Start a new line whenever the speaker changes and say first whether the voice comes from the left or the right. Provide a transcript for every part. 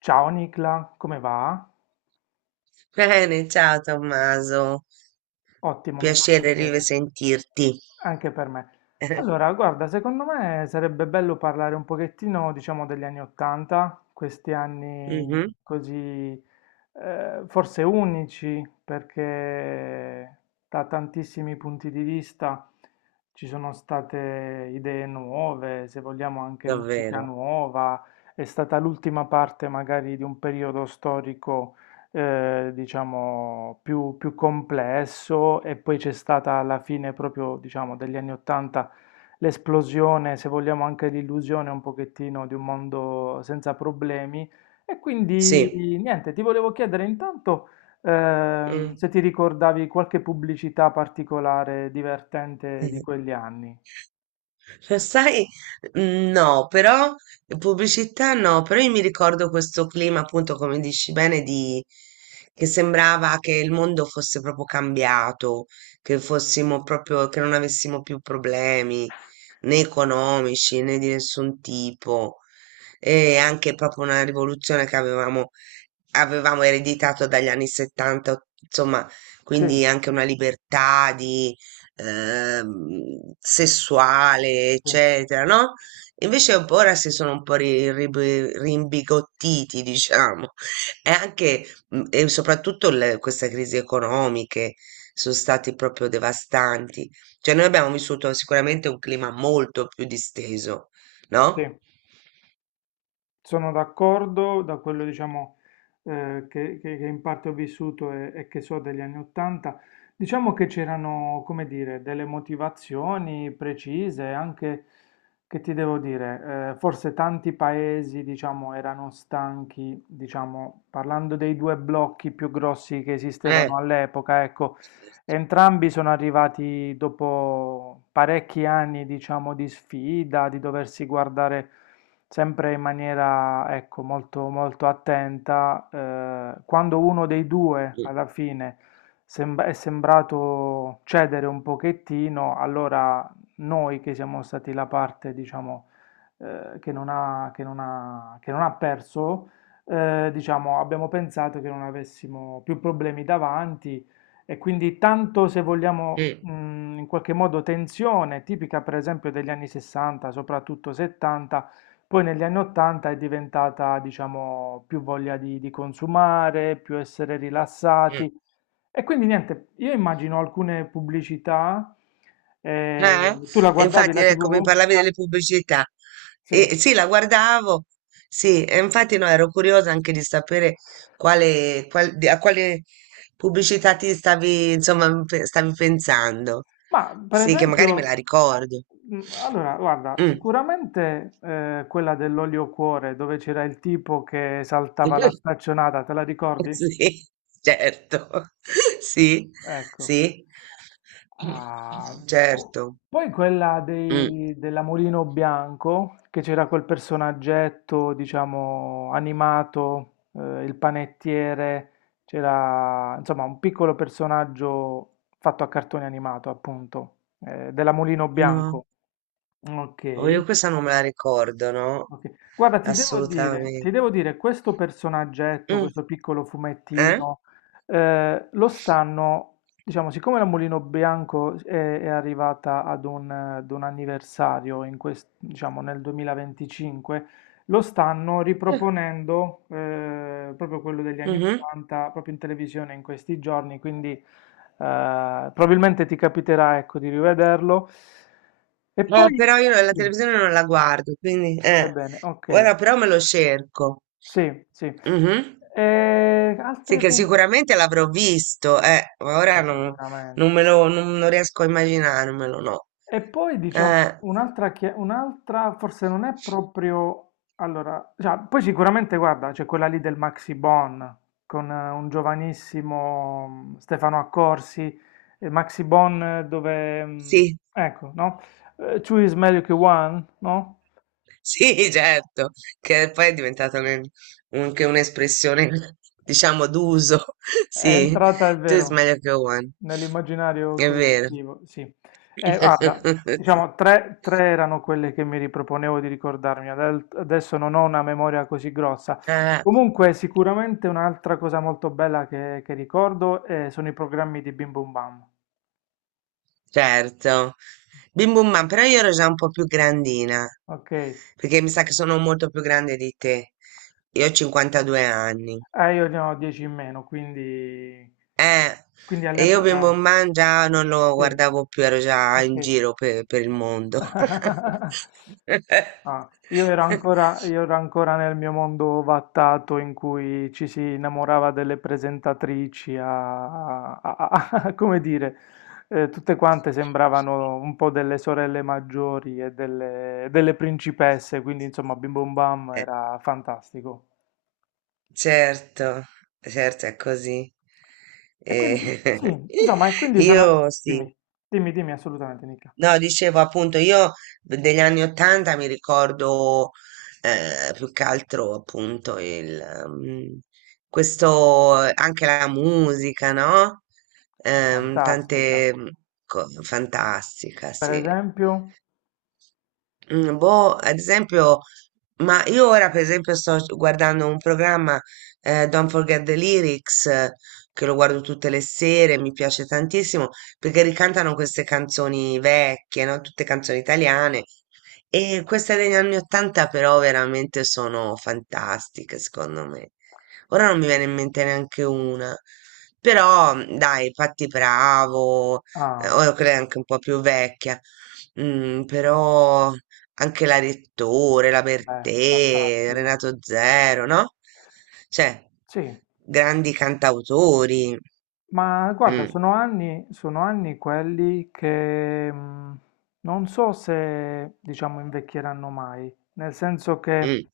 left: Ciao Nicla, come va?
right: Bene, ciao Tommaso,
left: Ottimo, mi fa
right: piacere di
left: piacere,
right: risentirti.
left: anche per me. Allora, guarda, secondo me sarebbe bello parlare un pochettino, diciamo, degli anni Ottanta, questi anni
right: Mhm,
left: così, forse unici, perché da tantissimi punti di vista ci sono state idee nuove, se vogliamo anche musica
right: davvero,
left: nuova, è stata l'ultima parte magari di un periodo storico, diciamo, più complesso. E poi c'è stata alla fine proprio, diciamo, degli anni 80 l'esplosione, se vogliamo anche l'illusione un pochettino di un mondo senza problemi. E quindi
right: sì.
left: niente, ti volevo chiedere intanto
right: Mm.
left: se ti ricordavi qualche pubblicità particolare divertente di quegli anni.
right: Lo sai, no, però pubblicità no, però io mi ricordo questo clima, appunto, come dici bene, di, che sembrava che il mondo fosse proprio cambiato, che fossimo proprio, che non avessimo più problemi né economici né di nessun tipo, e anche proprio una rivoluzione che avevamo ereditato dagli anni 70, insomma,
left: Sì,
right: quindi anche una libertà di, sessuale,
left: sì,
right: eccetera, no? Invece un po' ora si sono un po' rimbigottiti, diciamo. E anche e soprattutto queste crisi economiche sono stati proprio devastanti. Cioè, noi abbiamo vissuto sicuramente un clima molto più disteso,
left: sì.
right: no?
left: Sono d'accordo. Da quello, diciamo, che in parte ho vissuto, e che so degli anni Ottanta, diciamo che c'erano, come dire, delle motivazioni precise, anche, che ti devo dire, forse tanti paesi, diciamo, erano stanchi, diciamo, parlando dei due blocchi più grossi che
right: Eh,
left: esistevano all'epoca, ecco,
right: certo.
left: entrambi sono arrivati dopo parecchi anni, diciamo, di sfida, di doversi guardare sempre in maniera, ecco, molto, molto attenta. Quando uno dei due
right: Mm,
left: alla fine è sembrato cedere un pochettino, allora noi che siamo stati la parte, diciamo, che non ha, che non ha, che non ha perso, diciamo, abbiamo pensato che non avessimo più problemi davanti. E quindi, tanto se vogliamo,
right: mm,
left: in qualche modo, tensione, tipica per esempio degli anni 60, soprattutto 70, poi negli anni 80 è diventata, diciamo, più voglia di consumare, più essere
right: mm.
left: rilassati. E quindi niente, io immagino alcune pubblicità,
right: Eh?
left: eh, tu la
right: E
left: guardavi
right: infatti,
left: la
right: ecco, mi
left: TV?
right: parlavi delle pubblicità. E
left: Sì,
right: sì, la guardavo, sì, e infatti no, ero curiosa anche di sapere a quale pubblicità ti stavi, insomma, stavi pensando.
left: ma per
right: Sì, che magari me la
left: esempio,
right: ricordo.
left: allora guarda,
right: Mm.
left: sicuramente quella dell'olio cuore dove c'era il tipo che saltava la staccionata, te la ricordi?
right: Sì, certo. Sì,
left: Ecco.
right: sì,
left: Ah, boh.
right: certo.
left: Poi quella
right: Mm.
left: dei, della Mulino Bianco, che c'era quel personaggetto, diciamo, animato, il panettiere, c'era, insomma, un piccolo personaggio fatto a cartone animato, appunto, della Mulino
right: No.
left: Bianco.
right: Oh,
left: Ok.
right: io questa non me la ricordo, no?
left: Ok. Guarda, ti
right: Assolutamente.
left: devo dire, questo personaggetto,
right: Mm,
left: questo piccolo
right: eh?
left: fumettino, lo stanno, diciamo, siccome la Mulino Bianco è arrivata ad un anniversario in diciamo, nel 2025, lo stanno
right: Eh,
left: riproponendo, proprio quello degli anni
right: mhm.
left: 80, proprio in televisione in questi giorni, quindi probabilmente ti capiterà, ecco, di rivederlo. E poi,
right: Però io la
left: sì,
right: televisione non la guardo, quindi...
left: va
right: Eh.
left: bene, ok.
right: Ora però me lo cerco.
left: Sì, sì.
right: Mhm.
left: E
right: Sì,
left: altre
right: che
left: pubblicità
right: sicuramente l'avrò visto, ma ora non,
left: sicuramente.
right: non riesco a immaginarmelo, no.
left: E poi diciamo
right: Eh,
left: un'altra, un'altra forse non è proprio... Allora, cioè, poi sicuramente guarda, c'è quella lì del Maxi Bon con un giovanissimo Stefano Accorsi, e Maxi Bon dove...
right: sì.
left: ecco, no? Two is meglio che one, no?
right: Sì, certo, che poi è diventata anche un'espressione, diciamo, d'uso.
left: È
right: Sì,
left: entrata, è
right: tu is
left: vero,
right: meglio che one.
left: nell'immaginario
right: È vero.
left: collettivo, sì. Guarda,
right: Sì.
left: diciamo, tre erano quelle che mi riproponevo di ricordarmi, adesso non ho una memoria così grossa.
right: Ah,
left: Comunque, sicuramente un'altra cosa molto bella che ricordo, sono i programmi di Bim Bum Bam,
right: certo. Bim bum bam, però io ero già un po' più grandina,
left: ok?
right: perché mi sa che sono molto più grande di te. Io ho 52 anni.
left: Io ne ho 10 in meno, quindi,
right: Eh,
left: quindi
right: e io Bimbo
left: all'epoca...
right: Mangia non lo
left: Sì,
right: guardavo più, ero già
left: ok.
right: in giro per il mondo.
left: Ah, io ero ancora, io ero ancora nel mio mondo vattato in cui ci si innamorava delle presentatrici, come dire, tutte quante sembravano un po' delle sorelle maggiori e delle, delle principesse, quindi insomma Bim Bum Bam
right: Eh,
left: era fantastico.
right: certo, certo è così.
left: E quindi, sì,
right: Eh,
left: insomma, e quindi sono...
right: io sì.
left: Dimmi, dimmi, dimmi assolutamente, Nicca.
right: No, dicevo appunto, io degli anni Ottanta mi ricordo, più che altro appunto il, mm, questo, anche la musica, no?
left: È fantastica.
right: Tante mm, fantastica,
left: Per
right: sì.
left: esempio...
right: Mm, boh, ad esempio, ma io ora per esempio sto guardando un programma, Don't Forget the Lyrics, che lo guardo tutte le sere, mi piace tantissimo, perché ricantano queste canzoni vecchie, no? Tutte canzoni italiane. E queste degli anni 80 però veramente sono fantastiche, secondo me. Ora non mi viene in mente neanche una. Però, mm, dai, Patti Bravo,
left: Ah,
right: ora quella è anche un po' più vecchia. Mm, però anche la Rettore, la
left: beh,
right: Bertè,
left: fantastico.
right: Renato Zero, no? Cioè,
left: Sì.
right: grandi cantautori.
left: Ma guarda,
right: Mm,
left: sono anni quelli che non so se, diciamo, invecchieranno mai, nel senso che
right: mm.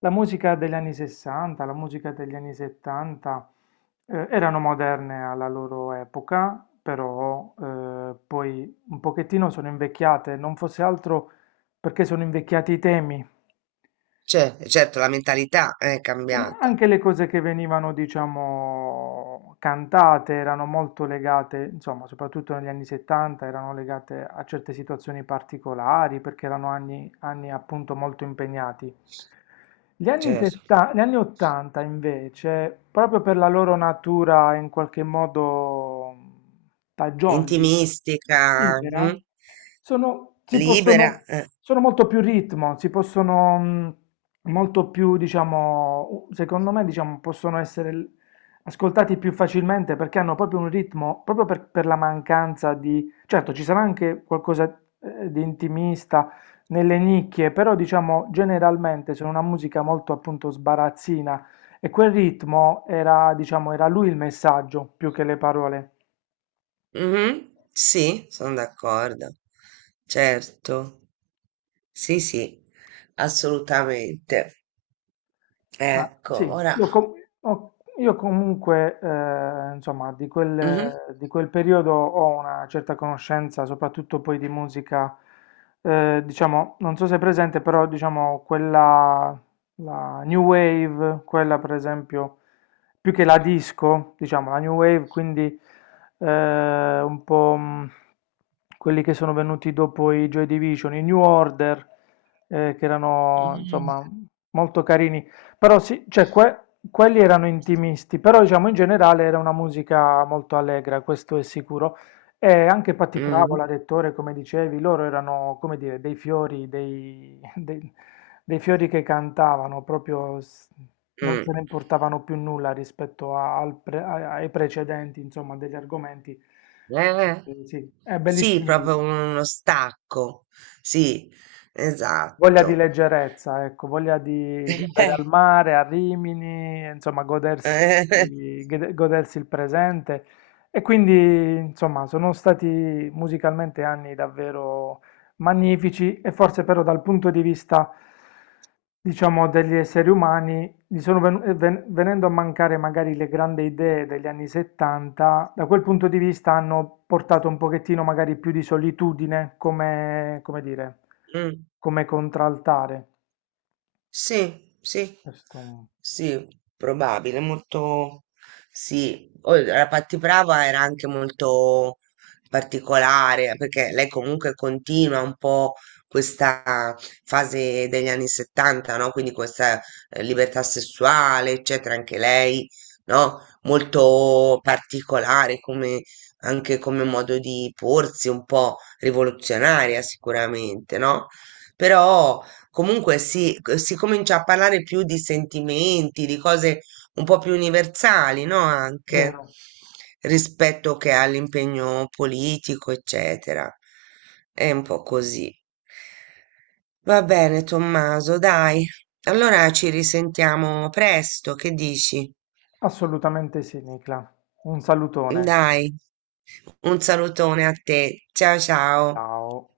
left: la musica degli anni 60, la musica degli anni 70 erano moderne alla loro epoca, però poi un pochettino sono invecchiate, non fosse altro perché sono invecchiati i temi.
right: Cioè, certo, la mentalità è
left: Insomma,
right: cambiata,
left: anche le cose che venivano, diciamo, cantate erano molto legate, insomma, soprattutto negli anni 70, erano legate a certe situazioni particolari perché erano anni appunto molto impegnati. Gli anni
right: certo.
left: 70, gli anni 80 invece, proprio per la loro natura in qualche modo fagioli,
right: Intimistica,
left: libera?
right: mm,
left: Sono si
right: libera.
left: possono
right: Eh,
left: sono molto più ritmo, si possono molto più diciamo u secondo me, diciamo, possono essere l ascoltati più facilmente perché hanno proprio un ritmo proprio per la mancanza di certo ci sarà anche qualcosa, di intimista nelle nicchie, però diciamo generalmente sono una musica molto appunto sbarazzina e quel ritmo era diciamo era lui il messaggio più che le parole.
right: mhm, sì, sono d'accordo. Certo. Sì, sì, assolutamente.
left: Ma
right: Ecco,
left: sì,
right: ora.
left: io, com- io comunque, insomma, di
right: Mhm,
left: quel periodo ho una certa conoscenza, soprattutto poi di musica, diciamo, non so se è presente, però diciamo quella, la New Wave, quella per esempio, più che la disco, diciamo, la New Wave, quindi un po' quelli che sono venuti dopo i Joy Division, i New Order, che erano,
right: mhm,
left: insomma, molto carini. Però sì, cioè quelli erano intimisti, però diciamo in generale era una musica molto allegra, questo è sicuro. E anche Patti
right: mhm,
left: Pravola, Rettore, come dicevi, loro erano, come dire, dei fiori, dei, dei fiori che cantavano, proprio non se ne
right: mm.
left: importavano più nulla rispetto al ai precedenti, insomma, degli argomenti.
right: Eh,
left: Eh sì, è
right: sì,
left: bellissimi titoli.
right: proprio uno stacco. Sì,
left: Voglia di
right: esatto.
left: leggerezza, ecco, voglia di andare al mare, a Rimini, insomma, godersi,
right: Eh, eh,
left: godersi il presente. E quindi, insomma, sono stati musicalmente anni davvero magnifici, e forse però dal punto di vista, diciamo, degli esseri umani, gli sono venendo a mancare magari le grandi idee degli anni 70, da quel punto di vista hanno portato un pochettino magari più di solitudine come, come dire,
right: mm.
left: come contraltare.
right: Sì, sì,
left: Questo
right: sì, probabile, molto sì. Poi La Pattiprava era anche molto particolare perché lei comunque continua un po' questa fase degli anni 70, no? Quindi questa, libertà sessuale, eccetera, anche lei, no? Molto particolare come anche come modo di porsi, un po' rivoluzionaria sicuramente, no? Però comunque si, si comincia a parlare più di sentimenti, di cose un po' più universali, no? Anche
left: vero?
right: rispetto che all'impegno politico, eccetera. È un po' così. Va bene, Tommaso, dai. Allora ci risentiamo presto, che dici?
left: Assolutamente sì, Nicla. Un salutone.
right: Dai, un salutone a te. Ciao ciao.
left: Ciao.